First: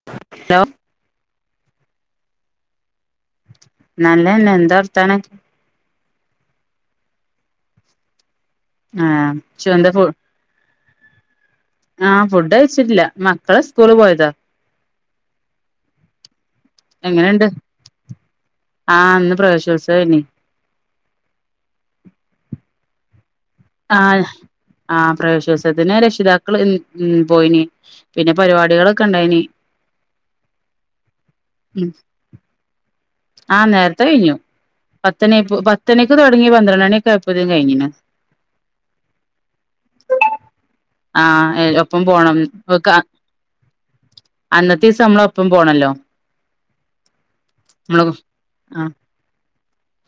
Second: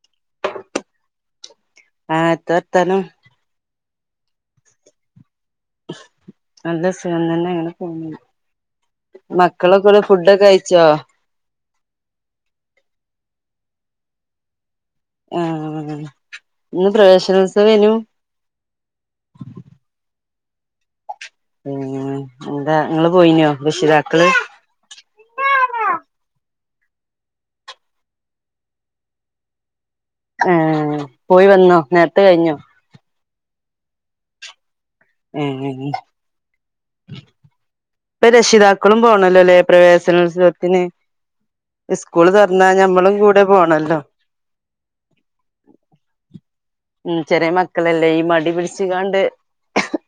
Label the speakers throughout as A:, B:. A: [unintelligible]
B: ആഹ് ത്തർത്താനം
A: നല്ലന്നെ എന്ത വർത്താനം
B: നല്ല സുഖം തന്നെയാണ്
A: ആഹ്
B: മക്കളൊക്കെ
A: ചന്ത
B: ഔടെ
A: ഫു
B: ഫുഡൊക്കെയ്ച്ചോ
A: ആഹ് ഫുഡ് കഴിച്ചിട്ടില്ല മക്കള് സ്കൂള് പോയതാ
B: ആഹ്ഇന്ന്
A: എങ്ങനെണ്ട്
B: പ്രവേശനോത്സവെയിനു
A: ആഹ് ന്ന് പ്രേവേശോത്സവയ്നി
B: ഉം ന്താ ങ്ങള് പോയിനോ രക്ഷിതാക്കള്
A: ആഹ് ആഹ് പ്രവേശനോത്സത്തിന് രക്ഷിതാക്കൾ ഉം പോയിന് പിന്നെ പരിവാടികളൊക്കെ ണ്ടായിന്
B: ഏഹ്പോയി വന്നോ
A: ഉം
B: നേരത്തെ കഴിഞ്ഞോ
A: ആഹ് നേരത്തെ കഴിഞ്ഞു പത്തണി
B: ഏ
A: പത്തണിക്ക് തുടങ്ങി പന്ത്രണ്ടണിക്കെ ആയപ്പതും കഴിഞ്ഞിനു
B: ഇപ്പ രക്ഷിതാക്കളും പോണല്ലോല്ലേ പ്രവേശനോത്സവത്തിന്
A: ആഹ് ഒപ്പം
B: ഇസ്കൂള്
A: പോണം
B: തൊറന്ന
A: ഓക്ക്
B: ഞമ്മളും കൂടെ പോണല്ലോ
A: അന്നത്തീസം മ്മളപ്പം പോണല്ലോ
B: ഉം ചെറിയ
A: നമ്മള്
B: മക്കളല്ലേ ഈ മടി
A: ആഹ്
B: പിടിച്ചികാണ്ട്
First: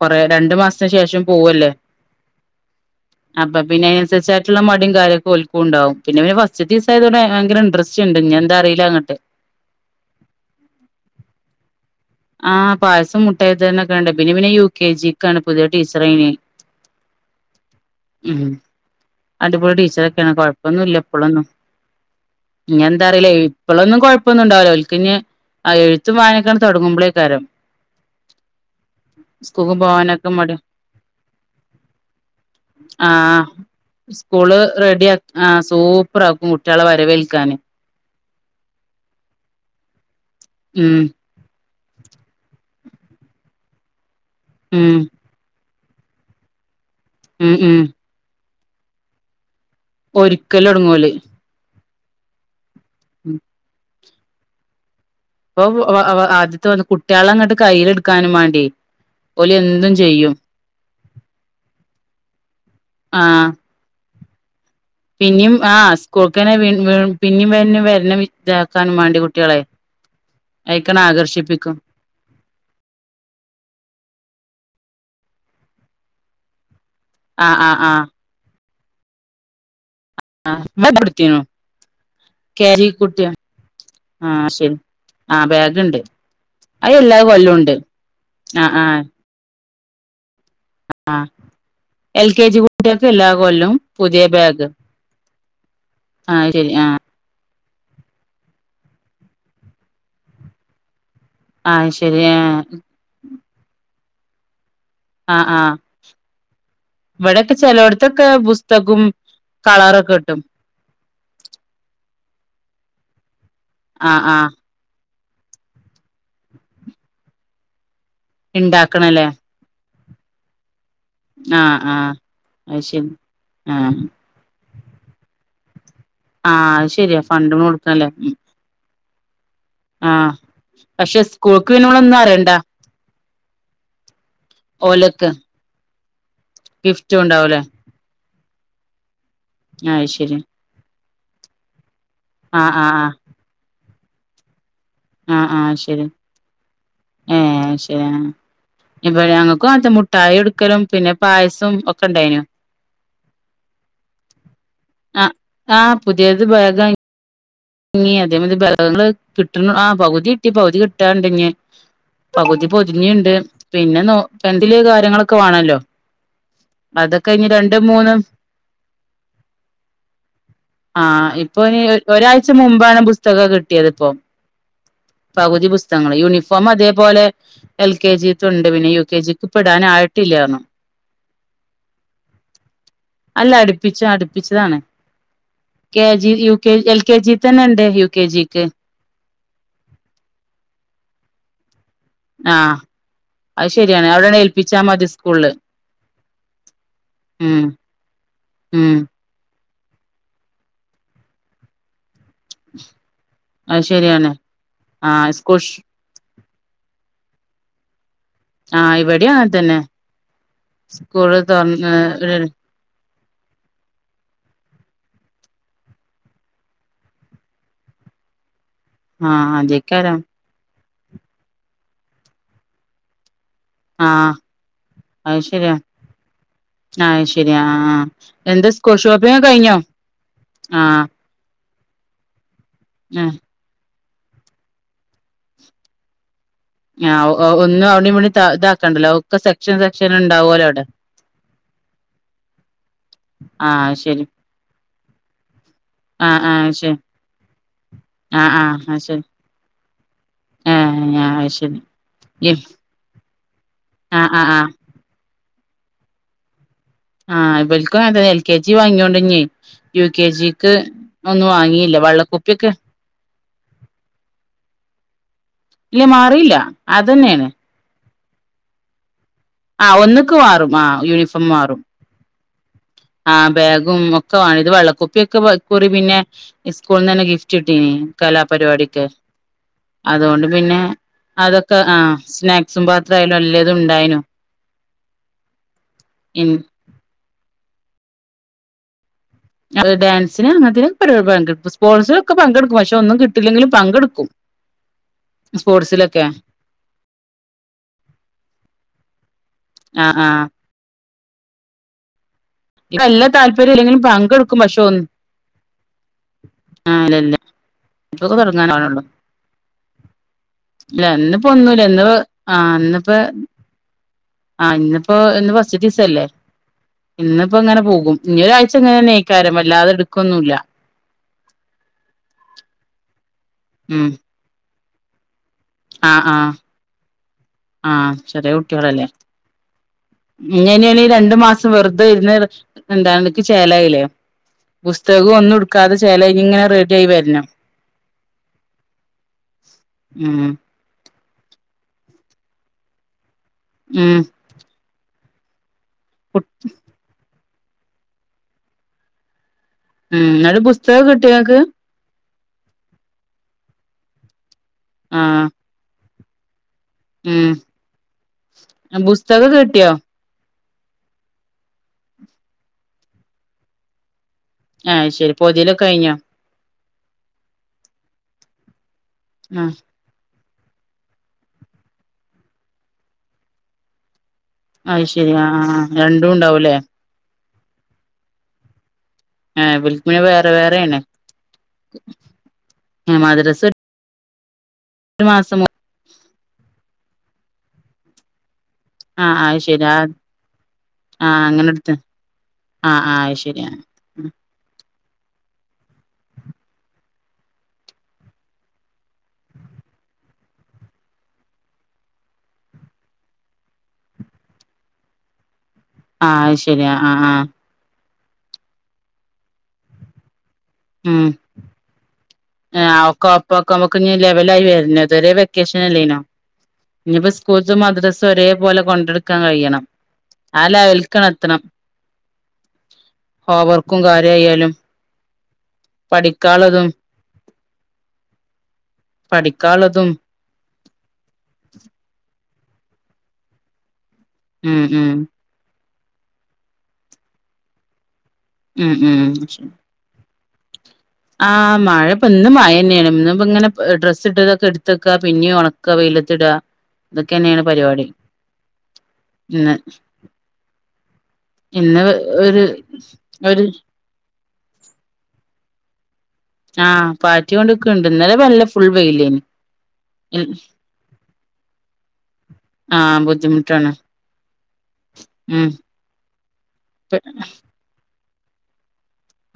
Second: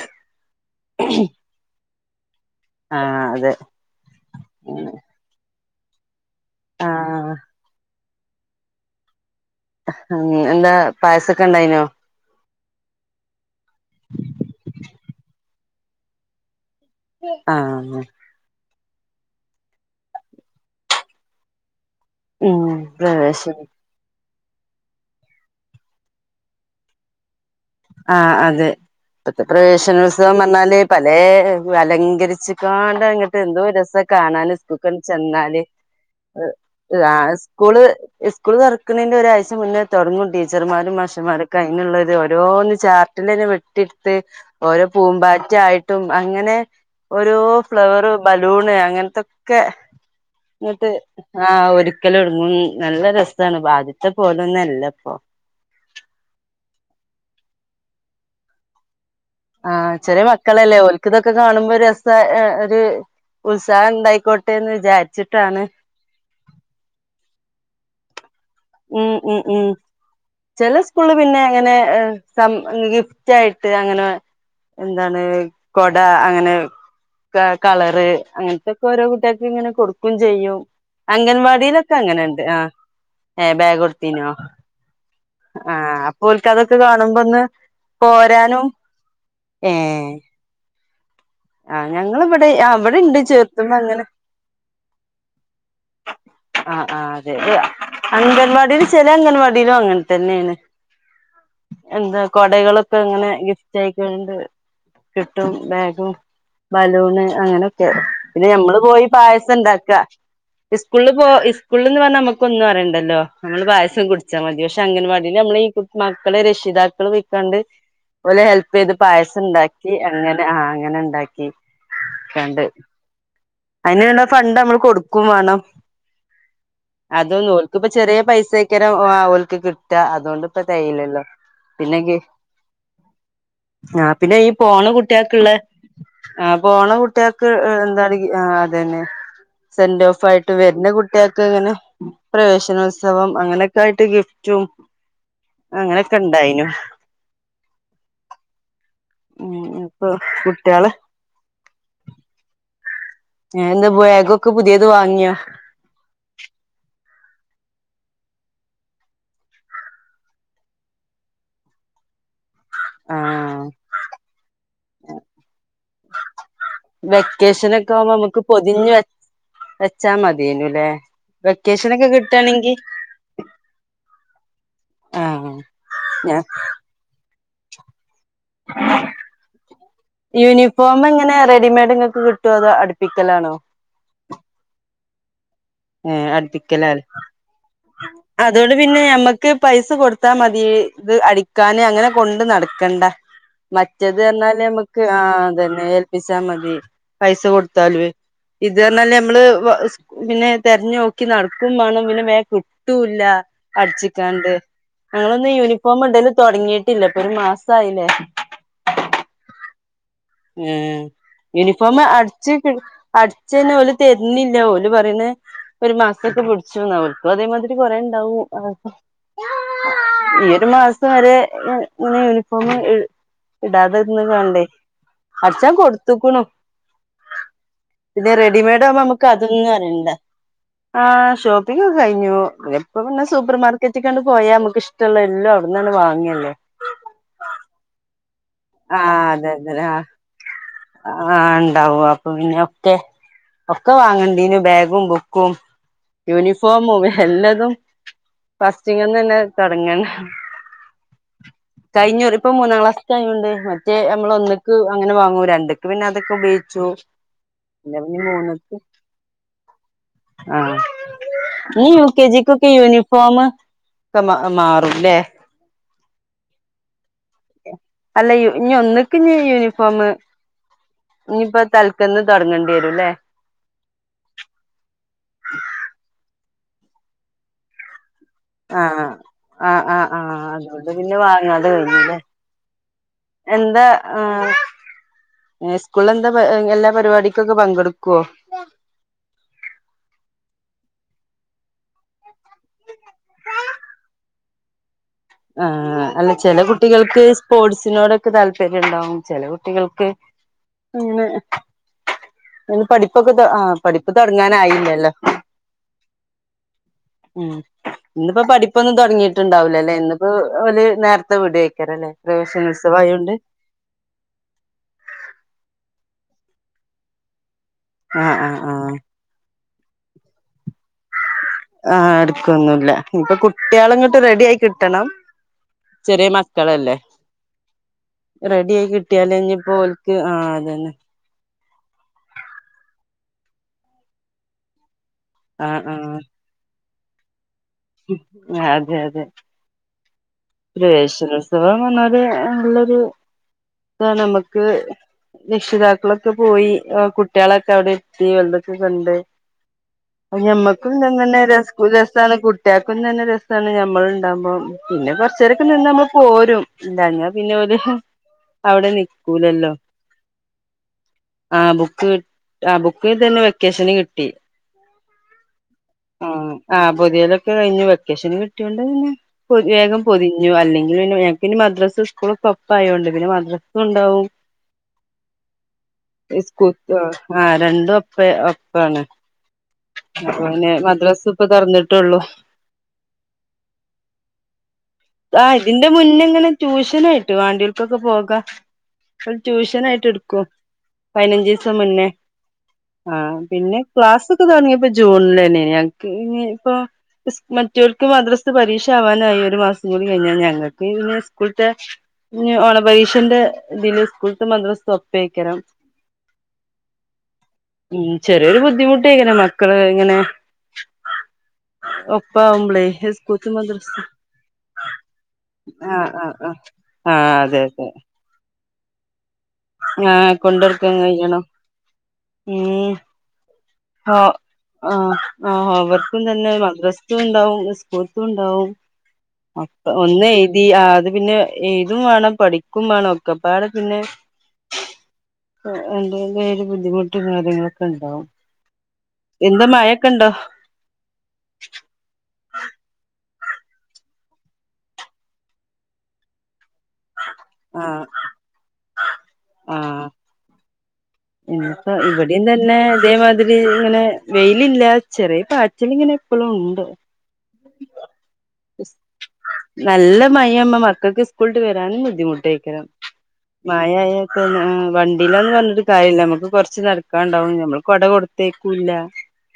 A: കൊറെ രണ്ട് മാസത്തിന് ശേഷം പോവല്ലേ
B: ആ അതെ
A: അപ്പൊ പിന്നെ അതിനനുസരിച്ചായിട്ടുള്ള മടിയും കാര്യൊക്കെ ഓൽക്കുണ്ടാവും പിന്നെവന് ഫസ്റ്റ്
B: ആ
A: തീസായതോണ്ടെ ഭയങ്കരഇൻടറസ്റ്റ്ണ്ട് ഞി ന്താറിയില്ലങ്ങട്ട്
B: ഉം എന്താ പായസൊക്കെ ഇണ്ടായിനോ
A: ആഹ് പായസം മുട്ടായ് തന്നൊക്കാണ്ട് പിന്നെ പിന്നെ യു കെ ജിക്കാണ് പുതിയ ടീച്ചറയിന്
B: ആഹ്
A: ഉം അടിപൊളി ടീച്ചറൊക്കെയാണ് കൊഴപ്പൊന്നുല്ല പ്പളൊന്നും
B: ഉം
A: ഞി എന്താ അറിലാ
B: പ്രവേശന
A: ഇപ്പളൊന്നും കൊഴ പ്പൊന്നുംണ്ടാവുല ഒൽക്കിഞ് ആഹ് എഴ്ത്തും വായനക്കണ് തൊടങ്ങുമ്പോളേക്കാരം
B: ആഹ് അതെ ഇപ്പത്തെ
A: പോവാനൊക്കെ
B: പ്രവേശനോത്സവം
A: മടി
B: പറഞ്ഞാല് പലേ അലങ്കരിച്ചിക്കാണ്ട് അങ്ങിട്ട്
A: ആഹ്
B: എന്തോ രസ കാണാനും
A: സ്കൂള്
B: സ്കൂക്ക
A: റെഡിയാ ആഹ്
B: ചെന്നാല്
A: സൂപ്പറാക്കും കുട്ടികളെ
B: അത് ആഹ്
A: വരവേൽക്കാന്
B: സ്കൂള് ഇസ്കൂള് തൊറക്ക്ണേന്റെ ഒരാഴ്ച മുന്നേ തൊടങ്ങും ടീച്ചർമാരും
A: ഉം
B: മാഷ്മാരുംക്കെ അയിനുള്ളൊരു ഒ രോന്ന് ചാർട്ടിലന്നെ വെട്ടിയെടുത്ത് ഓരോ
A: ഉം
B: പൂമ്പാറ്റായിട്ടും അങ്ങനെ ഓരോ
A: ഉം ഉം
B: ഫ്ലവർ ബലൂണ് അങ്ങനത്തൊക്കെ ന്നിട്ട്
A: ഒരുക്കലൊടങ്ങും ഓല്
B: ആഹ് ഒരിക്കലും ഉം നല്ല
A: ഉം
B: രസാണ് ബാദ്യത്തെ പോലൊന്നല്ല പ്പോ
A: ഇപ്പം വ വ ആദ്യത്തെ വന്ന കുട്ടികള അങ്ങട്ട് കയ്യിലെടുക്കാനും വാണ്ടിയേ
B: ആഹ് ചെറിയ മക്കളല്ലേ ഒൽക്കിതൊക്കെ കാണുമ്പോ ഒരസ എഹ് ഒര്
A: ആ
B: ഉൽസ് സാഹൊണ്ടായിക്കോട്ടെ എന്ന് വിചാരി [unintelligible]
A: പിന്നിം ആഹ് സ്കൂൾക്കന്നെ വീ വീ പിന്നിം പിന്നിം വരണം
B: ഉം ഉം ഉം ചെല
A: അയിക്കണ്
B: സ്കൂള് പിന്നെ
A: ആകർഷിപ്പിക്കും
B: അങ്ങനെ ഏഹ് സം ൻ ഗിഫ്റ്റായിട്ട് അങ്ങനെ എന്താണ് കൊടാ അങ്ങനെ ക
A: ആ ആ ആ
B: കളറ് അങ്ങൻത്തൊക്കോരോ കുട്ട്യാക്ക്ങ്ങനെ കൊടു ക്കും ചെയ്യും. അംഗൻവാടിയിലൊക്കെ അങ്ങനണ്ട് ആഹ്.
A: ഈ കുട്ടിയാ
B: ഏഹ് ബേഗൊടുത്തീനോ?
A: ആ
B: ആഹ്
A: ബാഗുണ്ട്
B: അപ്പ ഓൽക്കതൊക്കെ
A: അത് എല്ലാ
B: കാണുമ്പൊന്ന്
A: കൊല്ലവും ഉണ്ട് ആ
B: പോരാനും
A: ആ
B: ഏഹ്
A: ആഹ്
B: ആഹ്
A: എൽ കെ
B: ഞങ്ങളിവിടെ
A: ജി
B: ആഹ് ഇവിടെണ്ട്
A: കുട്ട്യാക്കെല്ലാ കൊല്ലും
B: ചേർത്തുമ്പോ അങ്ങനെ
A: പുതിയ ബാഗ്. ആയ് ശരി ആഹ്
B: [unintelligible] അംഗൻവാടീല് ചെല അംഗൻവാടിയിലൊങ്ങൻ തന്നേണ്.
A: ആ
B: എന്താ
A: ശരി
B: കൊടകളൊക്കെങ്ങനെ ഗിഫ്റ്റായിക്കണ്ട്
A: ആ
B: കിട്ടും
A: ആ
B: ബാഗും. ബലൂണ്
A: ഇവിടെക്കെ
B: അങ്ങനൊക്കെ
A: ചിലയിടത്തൊക്കെ
B: പിന്നെ ഞമ്മള്
A: പുസ്തകവും
B: പോയി പായസം ഇണ്ടാക്കാ
A: കളറൊക്കെ കിട്ടും
B: ഇസ്കൂള്പോ ഇസ്‌ക്കൂള്ന്ന് പറഞ്ഞാ നമുക്കൊന്നറിയണ്ടല്ലോ നമ്മള് പായസം
A: ആ ആ
B: കുടിച്ചാ മതി പക്ഷ് ട്ടങ്ങനവാടില് നമ്മളീ കു മക്കളെ രക്ഷിതാക്കള് പൊയിക്കാണ്ട് ഓലെ ഹെൽപെയ്ത്
A: ഇണ്ടാക്കണല്ലേ
B: പായസണ്ടാക്കി അങ്ങനെ ആഹ് അങ്ങനെ ഇണ്ടാക്കി.
A: ആ ആ
B: ക്കി കാണ്ട്
A: അത് ശരി ആഹ്
B: അയ്നിളെ ഫണ്ടമ്മള് കൊടുക്കും വേണം.
A: ആഹ് അത് ശരിയാ
B: അതൊന്ന്
A: ഫണ്ടും
B: ഓല്ക്കിപ്പോ
A: കൊടുക്കണല്ലേ
B: ചെറ്യ
A: ഉം.
B: പൈസെ ഇക്കരം ഒ ആഹ് ഓല്ക്ക് കിട്ടാ
A: ആഹ്
B: അതോണ്ട്പ്പ
A: പക്ഷെ
B: തെയീലല്ലോ
A: സ്കൂൾക്ക് പിന്നെ നമ്മളൊന്നും
B: പിന്നെങ്കി
A: അറിയണ്ട
B: ആഹ് പിന്നെ ഈ പോന്ന
A: ഓലക്ക്
B: കുട്ടിയാക്ക്ള്ളെ. ആഹ് പോണ
A: ഗിഫ്റ്റും
B: കുട്ട്യാക്ക്
A: ഉണ്ടാവൂലേ
B: ഏഹ് എന്താണ് ആഹ് അതെന്നെ
A: അത് ശരി
B: സെൻ്റോഫായിട്ടും വരുന്ന കു ട്ടിയാക്ക്ങ്ങനെ
A: ആഹ് ആഹ് ആഹ്
B: പ്രവേശനോത്സവം അങ്ങനെയൊക്കായിട്ട് ഗിഫ്റ്റും.
A: ആഹ് ആഹ് ശരി
B: അങ്ങനെയൊക്കെ ഉണ്ടായിനു
A: ഏഹ് ശെ ആഹ് ഇബ
B: ഉം
A: ഞങ്ങക്കുഅത്തെ
B: ഇപ്പൊ
A: മുട്ടായൊടുക്കലും
B: കുട്ടികള്
A: പിന്നെ പായസം ഒക്കെ ഇണ്ടായിനു.
B: ഞാനിന്ന് പൊയേ ബാഗൊക്കെ പുതിയത് വാങ്ങിയാ
A: ആഹ് ആഹ് പുതിയത് ബാഗാ ങ്ങി അതേ മാതി ബേഗ്ങ്ങ്ള് കിട്ടുണ് ആഹ് പകുതി കിട്ടി പകുതി കിട്ടാണ്ട് ഇഞ്ഞ് പകുതി
B: ആ
A: പൊതിഞ്ഞീണ്ട് പിന്നെ നോ പെന്തില് കാര്യങ്ങളൊക്കെ വാണല്ലോ.
B: വെക്കേഷനൊക്കെ ആവുമ്പോ നമുക്ക് പൊതിഞ്ഞു വെ വെച്ചാ മതിയേനുല്ലേ വെക്കേഷനൊക്കെ കിട്ടാ
A: ച്ചു മുമ്പാണ് പുസ്തകം കിട്ടിയത്പ്പോ
B: ആ
A: പകുതി പുസ്തകങ്ങള് യൂണിഫോം അതേ പോലെ എൽ കെ ജി ത്തുണ്ട് പിന്നെ യു കെ ജിക്ക് പ്പൊ ഇടാന ആയിട്ടില്ലാർ ഞ്ഞു
B: യൂണിഫോം പിക്കലാണോ
A: പിച്ച അടുപ്പിച്ചതാണ് K
B: A
A: G U K
B: അടുപ്പിക്കലാ
A: എൽ കെ ജി തന്നെ ണ്ട് യു കെ ജിക്ക്.
B: അതോണ്ട് പിന്നെ നമ്മക്ക് പൈസ കൊടുത്താ മതി ഇത് അടിക്കാന് അങ്ങനെ കൊണ്ട്
A: ആഹ്
B: നടക്കണ്ട.
A: അത് ശരിയാണ് അവിടെണ്
B: മറ്റത്റ്ഞ്ഞാല്
A: ഏൽപ്പിച്ചാ
B: നമക്ക്
A: മതി
B: ആഹ്
A: സ്കൂളില്
B: തന്നെ ഏൽപ്പിച്ചാ മതി പൈസ
A: ഉം
B: കൊടുത്താലൊ ഇത്റ്
A: ഉം
B: ഞ്ഞാല് നമ്മള് വ സ് പിന്നെ തെരഞ്ഞോക്കി നടക്കും മാണം പിന്നെ വേ കി ട്ടൂല്ല
A: അത് ശരിയാണ്
B: അടിച്ചിക്കാണ്ട്.
A: ആഹ്
B: ഞങ്ങളൊന്ന്
A: സ്കൂൾ
B: യൂണിഫോം ഇടല് തൊട്ങ്ങീട്ടില്ല ഇപ്പൊ ഒരു മാസായില്ലേ.
A: ആഹ് ഇവടി അങ്ങൻ തന്നെ.
B: ഏഹ്
A: സ്കൂള് തുറന്ന്
B: യൂനിഫോം അടിച്ച് അടച്ചയ്ഞ്ഞ് ഓല് തര്ന്നില്ല ഓല് പറിണ് ഒരു മാസൊക്കെ പുടിച്ചൂന്നാ ഓല്ക്കു അതേമാതിരി കൊറെ ഉണ്ടാവു ആ
A: ആഹ് അതേയ്ക്കാരം.
B: ഈ ഒരു മാസം വരെ ഇങ്ങ് ഇങ്ങനെ യൂണിഫോം ഇ ഇടാത് ന്ന്
A: ആഹ്
B: കാണ്ടെ.
A: അത്
B: അടിച്ചാ
A: ശരിയാ
B: കൊടുത്തുക്ക്ണു.
A: ആഹ് ശരിയാ ആഹ്
B: ഇതെ
A: എന്താ സ്കൂൾ
B: റെഡിമെയ്‌ഡാകുമ്പോ നമക്ക്
A: ഷോപ്പിംഗ് ഒക്കെ
B: അതൊന്നു
A: കഴിഞ്ഞോ
B: അറിയണ്ട. ആഹ് ഷോ പ്പിങ്ങാക്കെ കഴിഞ്ഞു ഇപ്പ പിന്നെ
A: ആ
B: സൂപ്പർ മാർക്കറ്റ് കാണ്ട് പോയാ മ്മക്ക് ഇഷ്ടള്ള എല്ലാ അവിട്ന്നണ്ട് വാങ്ങല്ലേ.
A: ആഹ് ഒഒന്നു അവിടിവിടിം ത
B: ആ
A: ഇതാക്കാണ്ടല്ലോ ഒക്കെ
B: അതെ
A: സെക്ഷൻ
B: അതെ ആ
A: സെക്ഷൻ ഇണ്ടാവോ
B: ആ ഇണ്ടാവും അപ്പൊ പിന്നെ ഒക്കെ
A: ആ
B: ഒക്കെ
A: ശരി
B: വാങ്ങണ്ടീന് ബാഗും ബു ക്കും
A: ആ ആ ശരി
B: യൂണിഫോമും എല്ലതും
A: ആ ആ ആ ശരി
B: ഫസ്റ്റിങ്ങന്നന്നെ തൊട്ങ്ങണം
A: ഏ ആ ശരി
B: കഴിഞ്ഞൊറി ഇപ്പൊ മൂന്നാം ക്ലാസ് ക്കായോണ്ട്. മറ്റ്
A: ആ
B: നമ്മൾ
A: ആ ആ
B: ഒന്നക്ക് അങ്ങനെ വാങ്ങു രണ്ട്ക്ക് പിന്നെ അതൊക്കെ ഉപയോഗിച്ചു
A: ആഹ് ഇവൽക്കും
B: പിന്നെ
A: അങ്ങൻ
B: പിന്നെ
A: തന്നെഎൽ കെ ജി
B: മൂന്നക്ക്
A: വാങ്ങിയോണ്ട് ഇഞ്ഞ്
B: ആഹ് ഇഞ്ഞ്
A: വാങ്ങിയില്ല
B: യു കെ ജി കൊക്കെ
A: വെള്ളക്കുപ്പിയൊക്കെ
B: യൂനിഫോം മ് ഒക്കെ മാ മാറുംല്ലേ
A: ഇല്ല മാറിയില്ല അ തന്നെയാണ്
B: അല്ല ഇ ഇഞ് ഒന്ന്ക്ക് ഞ്ഞ് യൂണി
A: ആഹ് ഒന്നക്ക് മാറും. ആ യൂണിഫോം മാറും
B: ക്കന്ന് തുടങ്ങണ്ടി വരുംല്ലേ
A: ആഹ് ബാഗും ഒക്കെ വാങ്ങണം. ഇത് വെള്ളക്കുപ്പി ഇക്കുറി പിന്നെ ഈ സ്കൂളിൽ നിന്ന് തന്നെ ഗിഫ്റ്റ് കിട്ടി കലാപരിപാടിക്ക്
B: ആഹ് ആഹ് ആഹ്
A: അതുകൊണ്ട്
B: ആഹ്
A: പിന്നെ
B: വാങ്ങാതെ
A: അതൊക്കെ. ആഹ്
B: കഴിഞ്ഞുല്ലേ
A: സ്നാക്സും പാത്രമായാലും എല്ലതും ഉണ്ടായിന്
B: ആ സ്കൂളിൽ എന്താ..
A: ഇൻ
B: എല്ലാ പരിപാടിക്കൊക്കെ പങ്കെടുക്കുവോ
A: ആ ഡാൻസിന് അങ്ങനെയൊക്കെന പങ്കെടുക്കും. സ്പോർട്സിലൊക്കെ പങ്കെടുക്കും. പക്ഷെ ഒന്നും കിട്ടില്ലെങ്കിലും പങ്കെടുക്കും
B: [inaudible]
A: സ്പോർട്സിലൊക്കെ
B: ആഹ്അല്ല ചില കുട്ടികൾക്ക് സ്പോർട്സിനോടൊക്കെ താല്പര്യം ഉണ്ടാവും. ചെല കുട്ടികൾക്ക്
A: ആഹ് ആഹ്
B: അങ്ങനെ ഇന്ന്
A: ഇപ്പ എല്ലാ
B: പഠിപ്പൊക്കെ തൊടങ്ങിആ
A: താല്പര്യം ഇല്ലെങ്കിലും
B: പഠിപ്പ്
A: പങ്കെടുക്കും പക്ഷെ ഒന്ന്
B: തുടങ്ങാനായില്ലല്ലോ.
A: ആഹ് ഇല്ല ഇല്ല
B: ഉം
A: ഇപ്പൊക്കെ
B: ഇന്നിപ്പോ പഠിപ്പൊന്നും
A: തുടങ്ങാനാവണൊള്ളൂ
B: തുടങ്ങിയിട്ടുണ്ടാവൂലല്ലേ ഇന്നിപ്പോ ഓല്
A: ഇല്ല
B: നേരത്തെ
A: ഇന്നിപ്പോ
B: വിടു
A: ഒന്നുല്ല
B: ഏകാരം
A: ഇന്ന്
B: ല്ലേ. പ്രവേശന ഉത്സവായൊണ്ട്
A: ആ ഹ് ഇന്നിപ്പോ, ഇന്ന് ഫസ്റ്റ് ദിവസം അല്ലേ, ഇന്നിപ്പോ ഇങ്ങനെ പോകും.
B: ആഹ്
A: ഇനി
B: ആഹ്
A: ഒരാഴ്ച
B: ആഹ്
A: ങ്ങനെ ന്നെഴ് കാരം വല്ലാതെ ടുക്കൊന്നുല്ല
B: ആഹ് എടുക്കൊന്നുല്ല. ഇപ്പൊ കുട്ടിയാള്
A: ഉം
B: ഇങ്ങട്ട് റെഡി ആയി കിട്ടണം
A: ആഹ്
B: ചെറിയെ
A: ആഹ്
B: മക്കളല്ലേ
A: ആഹ് ചെറിയ
B: റെഡി ആയി
A: കുട്ടികളല്ലേ
B: കിട്ടിയാലിനിപ്പോ ഓലക്ക് ആ അതന്നെ
A: ഇങ്ങനെയാണെ രണ്ടു മാസം വെറുതെ ഇരുുന്ന എന്താണനിക്ക് ചേലായില്ലേ പുസ്തകം ഒന്നും
B: ആഹ്
A: എടുക്കാതെ
B: ആഹ്
A: ചേലായി ഇനി ഇങ്ങനെ റെഡി ആയി വരണം.
B: അതെ അതെ
A: ഉം
B: പ്രവേശനോത്സവം വന്നാൽ നല്ലൊരു ഇതാ
A: ഉം
B: നമുക്ക്. രക്ഷിതാക്കളൊക്കെ പോയി. അഹ കുട്ടി കുട്ടികളൊക്കെ അവിടെ എത്തി. വെറുതെ എന്തൊക്കെ കണ്ട്
A: ഉം
B: അപ്പോ
A: ന്നട്ട് പുസ്തകം കിട്ടിയോ
B: ഞമ്മക്കുംങ്ങനെ
A: ങ്ങക്ക്
B: രസ ഒരു രസമാണ് കുട്ടിയേക്കും തന്നെ രസമാണ് നമ്മൾ ഉണ്ടാവുപോം പിന്നെ കൊറച്ച്
A: ആഹ്
B: നേരൊക്കെ നിന്ന് നമ്മൾ പോരും വന്നാ പിന്നെ
A: ഉം
B: അതുപോല അവിടെ
A: പുസ്തകം
B: നിക്കൂലല്ലോ
A: കിട്ടിയോ
B: ആഹ ബുക്ക് ആഹ ബുക്ക് തന്നെ വെക്കേഷന് കിട്ടി
A: ആഹ് ശരി പൊതിടലൊ
B: ആഹ ആഹ് പൊതിയിടലൊക്കെ കഴിഞ്ഞു. വെക്കേഷൻ കിട്ടിയൊണ്ട് പിന്നെ
A: ആഹ്
B: വേഗം. പൊതിഞ്ഞു. അല്ലെങ്കിൽ ഞങ്ങക്ക് ഇനി മദ്രസ്സ സ്കൂള് ഒക്കെ ഒപ്പമായോണ്ട്. പിന്നെ മദ്രസ്സ ഉണ്ടാവും.
A: അത് ശരിയാ ആഹ രണ്ടും ഉണ്ടാവൂല്ലേ.
B: ആഹ രണ്ടും ഒപ്പം. ഒപ്പാണ്
A: ഏഹ് ഇവൽക്ക്
B: അപ്പൊ
A: വേറെ
B: പിന്നെ
A: വേറേണ്
B: മദ്രസ്സ ഇപ്പം തുറന്നിട്ടുള്ളു
A: ആഹ മദ്രസ്സ
B: ആഹ ഇതിന്റെ മുന്നെ. ഇങ്ങനെ ട്യൂഷനായിട്ട് വേണ്ടിയോർക്കൊക്കെ പോകാൻ ആഹ
A: ആഹ് അത്
B: ട്യൂഷൻ
A: ശരി
B: ആയിട്ട്
A: ആഹ്
B: എടുക്കും.
A: ആഹ്
B: പതിനഞ്ച്
A: അങ്ങനെ
B: ദിവസം
A: എടുത്ത്
B: മുന്നേ.
A: ആഹ് ആഹ്
B: ആഹ
A: അത് ശരി ആഹ്
B: പിന്നെ ക്ലാസ് ഒക്കെ തുടങ്ങിയ ഇപ്പം ജൂണിലേന്നയാ. ഞങ്ങക്ക് ഇ ഇപ്പൊ മറ്റോർക്ക് മദ്രസ്സ പരീക്ഷ ആവാനായി. ഒരു മാസം കൂടി കഴിഞ്ഞാൽ ഞങ്ങൾക്ക് ഈ സ്കൂളത്തെ ഓണപരീഷന്റെ ഇതില് സ്കൂളത്ത് മദ്രസ ഒപ്പായിരിക്കും
A: ആഹ് അത് ശരിയാ ആഹ് ആഹ്
B: ഉം ചെറിയൊരു ബുദ്ധിമുട്ടേ ഇങ്ങനെ മക്കള് ഇങ്ങനെ
A: ഉം
B: ഒപ്പം
A: ആഹ് ഒക്ക [unintelligible] ലെവലായിരുന്നു അതരെ വെക്കേഷൻ
B: ആഹ്
A: അല്ലേനു
B: ആഹ് ആഹ്
A: ഇനിപ്പോ
B: ആഹ് അതെ
A: സ്കൂൾസ്
B: അതെ
A: മദ്രസ ഒരേ പോലെ കൊണ്ടട്
B: ആഹ് കൊണ്ടടക്കാൻ കയ്യിണോ
A: എത്തണം
B: ഉം
A: ഹോംവർക്കും
B: ആഹ്
A: കാര്യായാലും
B: ആഹ് ആഹ് [unintelligible] തന്നെ
A: പഠിക്കാള്ളതും
B: മദ്രസ ണ്ടാവും സ്കൂൾത്ത ഒണ്ടാവും അപ്പ
A: പഠിക്കാള്ളതും
B: ഒന്നേഴ് ആഹ് അത് പിന്നെ ഇതും വേണം പഠിക്കും വേണം ഒക്കെപ്പാട് പിന്നെ
A: ഉം ഉം
B: എന്തേലും ഒരു ബുദ്ധിമുട്ടും കാര്യങ്ങളൊക്കെ ഒണ്ടാവും
A: ഉം
B: എന്താ
A: ഉം
B: മയ കണ്ടോ
A: ആഹ് മഴപ്പോ ഇന്നും മഴ തന്നെയാണ് ഇന്ന് ഇപ്പോ ഇങ്ങനെ ഡ്രസ്സ് ഇട്ടതൊക്കെ എടുത്തക്ക പിന്നെ ഒണ ക്ക വെയിലത്തിടുക ഇതൊക്കെ തന്നെയാണ് പരിപാടി
B: ആഹ്
A: ഇന്ന്
B: ഇപ്പ
A: ഇന്ന്
B: ഇവിടെയും
A: ഒരു
B: തന്നെ ഇതേമാതിരി
A: ഒരു
B: ഇങ്ങനെ വെയിലില്ല ചെറിയ പ ച്ചിലങ്ങനെ എപ്പളും ഒണ്ട്
A: ആഹ് പാറ്റികൊണ്ട്ക്ക്ണ്ട് ഇന്നലെ നല്ല ഫുൾ വെയിലേനി
B: നല്ല മഴയമ്മ മക്കൾക്ക് സ്കൂളട്ട് വരാനും ബുദ്ധിമുട്ട്ക്കണം
A: ആഹ് ബുദ്ധിമുട്ടാണ്
B: മയായ വണ്ടീലാന്ന്
A: ഉം
B: പറഞ്ഞിട്ട് [unintelligible] നമുക്ക് കൊറച്ച് നടക്കാണ്ടാവും നമ്മള് കൊട കൊടുത്തേക്കൂല്ല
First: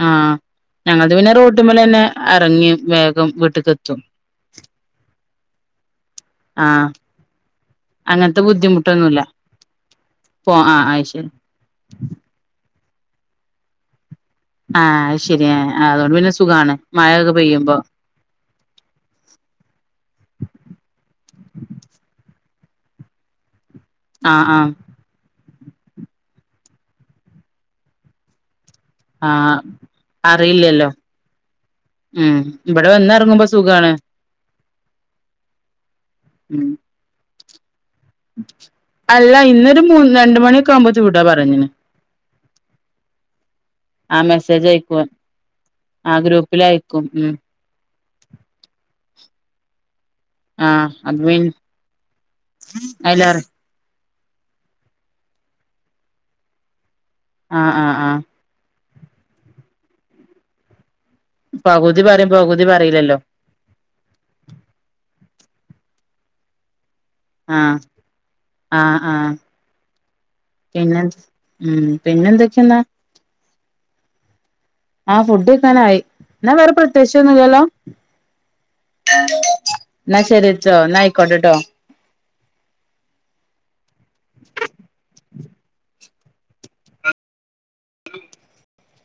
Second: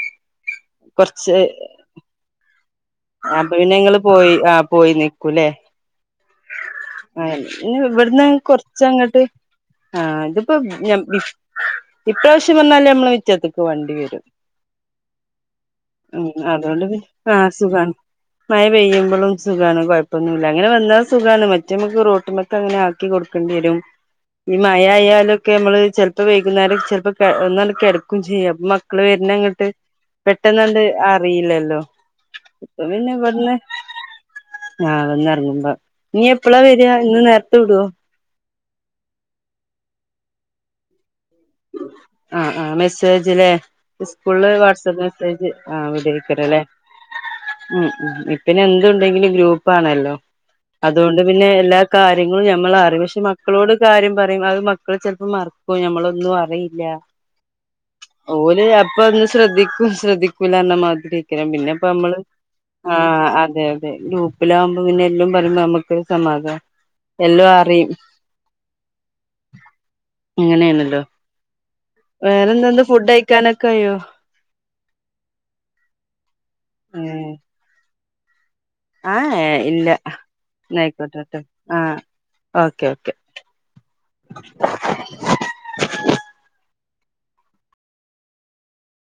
A: ആഹ് ഞങ്ങത് പിന്നെ റോട്ടുമ്മേല് തന്നെ എറങ്ങു
B: അപ്പ പിന്നെ ങ്ങള് പോയി ആഹ് പോയി നിൽക്കൂല്ലേ
A: ആഹ്
B: ആഹ് ഇവിടന്ന്
A: അങ്ങനത്തെ ബുദ്ധിമുട്ടൊന്നുല്ല
B: കൊറച്ചങ്ങാട്ട് ആഹ്
A: പോ
B: ഇതിപ്പ
A: ആഹ്
B: ഞ്ഞം
A: അയ്ശരി
B: ഇപ്രാവശ്യം വന്നാല് നമ്മള് മിറ്റത്തേക്ക് വണ്ടി വരും
A: ആഹ് ശരിയ ആഹ് അതുകൊണ്ട്
B: ഉം
A: പിന്നെ സുഖാണ് മഴയൊക്കെ പെയ്യുമ്പോ
B: മയ പെയ്യുമ്പളും സുഖാണ് കൊയപ്പൊന്നുല്ല അങ്ങനെ വന്നാ സുഖണ് മറ്റേമ്മുക്ക് റോട്ടുമ്മെക്ക അങ്ങന ആക്കി കൊടുക്കേണ്ടി വരും
A: ആഹ്
B: ഈ
A: ആഹ്
B: മയ ആയാലും ക്കെ നമ്മള് ചെലപ്പോ വൈകുന്നേരം ചെലപ്പോ ഒന്ന് കെടക്കും ചെയ്യും അപ്പ മക്കള് വരുന്ന
A: ആഹ്
B: അങ്ങോട്ട് പെട്ടെന്ന്ണ്ട്
A: അറിയില്ലല്ലോ
B: അറിയില്ലല്ലോ,
A: ഉം
B: ഇപ്പം
A: ഇവിടെ
B: പിന്നെ
A: വന്നെറങ്ങുമ്പോ
B: ഇവിടുന്ന്-
A: സുഖാണ്
B: ആഹ് വന്നിറങ്ങുമ്പ, ഇനി എപ്പളാ
A: ഉം
B: വരിക ഇന്ന് നേരത്തെ വിടുവോ?
A: അല്ല ഇന്നൊരു മൂ, രണ്ട്‌- മണിയൊക്കെ- ആവുമ്പോത്തിനും വിടപറഞ്ഞന്.
B: ആഹ് ആഹ് മെസ്സേജിലെ?
A: ആ
B: സ്കൂളില്
A: മെസ്സേജ്
B: വാട്സാപ്പ്
A: അയക്കും
B: മെസ്സേജ്
A: ആ
B: [unintelligible] അല്ലേ?
A: ഗ്രൂപ്പിൽ അയക്കും ഉം
B: ഉം ഉം ഇപ്പന്നെ എന്തു ഉണ്ടെങ്കിലും ഗ്രൂപ്പാണല്ലോ.
A: ആഹ് അത്
B: അതുകൊണ്ട്
A: പിൻ
B: പിന്നെ എല്ലാ- കാര്യങ്ങളും ഞമ്മൾ അറി, പക്ഷെ
A: അയിലറി
B: മക്കളോട്- കാര്യം പറയും അത് മക്കള് ചിലപ്പോ- മറക്കും മ്മളൊന്നും അറിയില്ല.
A: ആഹ് ആഹ് ആഹ്.
B: പോലെ അപ്പോ ഒന്നും ശ്രദ്ധിക്കും, ശ്രദ്ധിക്കൂല്ലാന്ന മാതിരി. ക്കണം പിന്നെ ഇപ്പ
A: പകുതി
B: നമ്മള്
A: പറയും പകുതി പറയില്ലല്ലോ
B: ആഹ് അതെ, അതെ ഗ്രൂപ്പിലാകുമ്പ പിന്നെ എല്ലാം പറുമ്പോ നമക്ക് സമാധാനം- എല്ലാം
A: ആഹ്
B: അറിയും
A: ആഹ് ആഹ്
B: അങ്ങനെയാണല്ലോ?
A: പിന്നെ ഉം.. പിന്നെന്തൊക്കെന്നാ
B: വേറെന്തൊണ്ട്‌ ഫുഡ് കഴിക്കാനൊക്കെ ആയോ?
A: ആഹ് ഫുഡ് കക്കാന ആയി, എന്നാ വേറെ-
B: ഏഹ്
A: പ്രത്യേകിച്ചൊന്നുമില്ലാലോ?
B: ആഹ് ഇല്ല എന്ന
A: എന്നാ
B: ആയിക്കോട്ടെ ട്ടോ.
A: ആയിക്കോട്ടെട്ടോ
B: ആഹ്.. ഓക്കെ ഓക്കെ.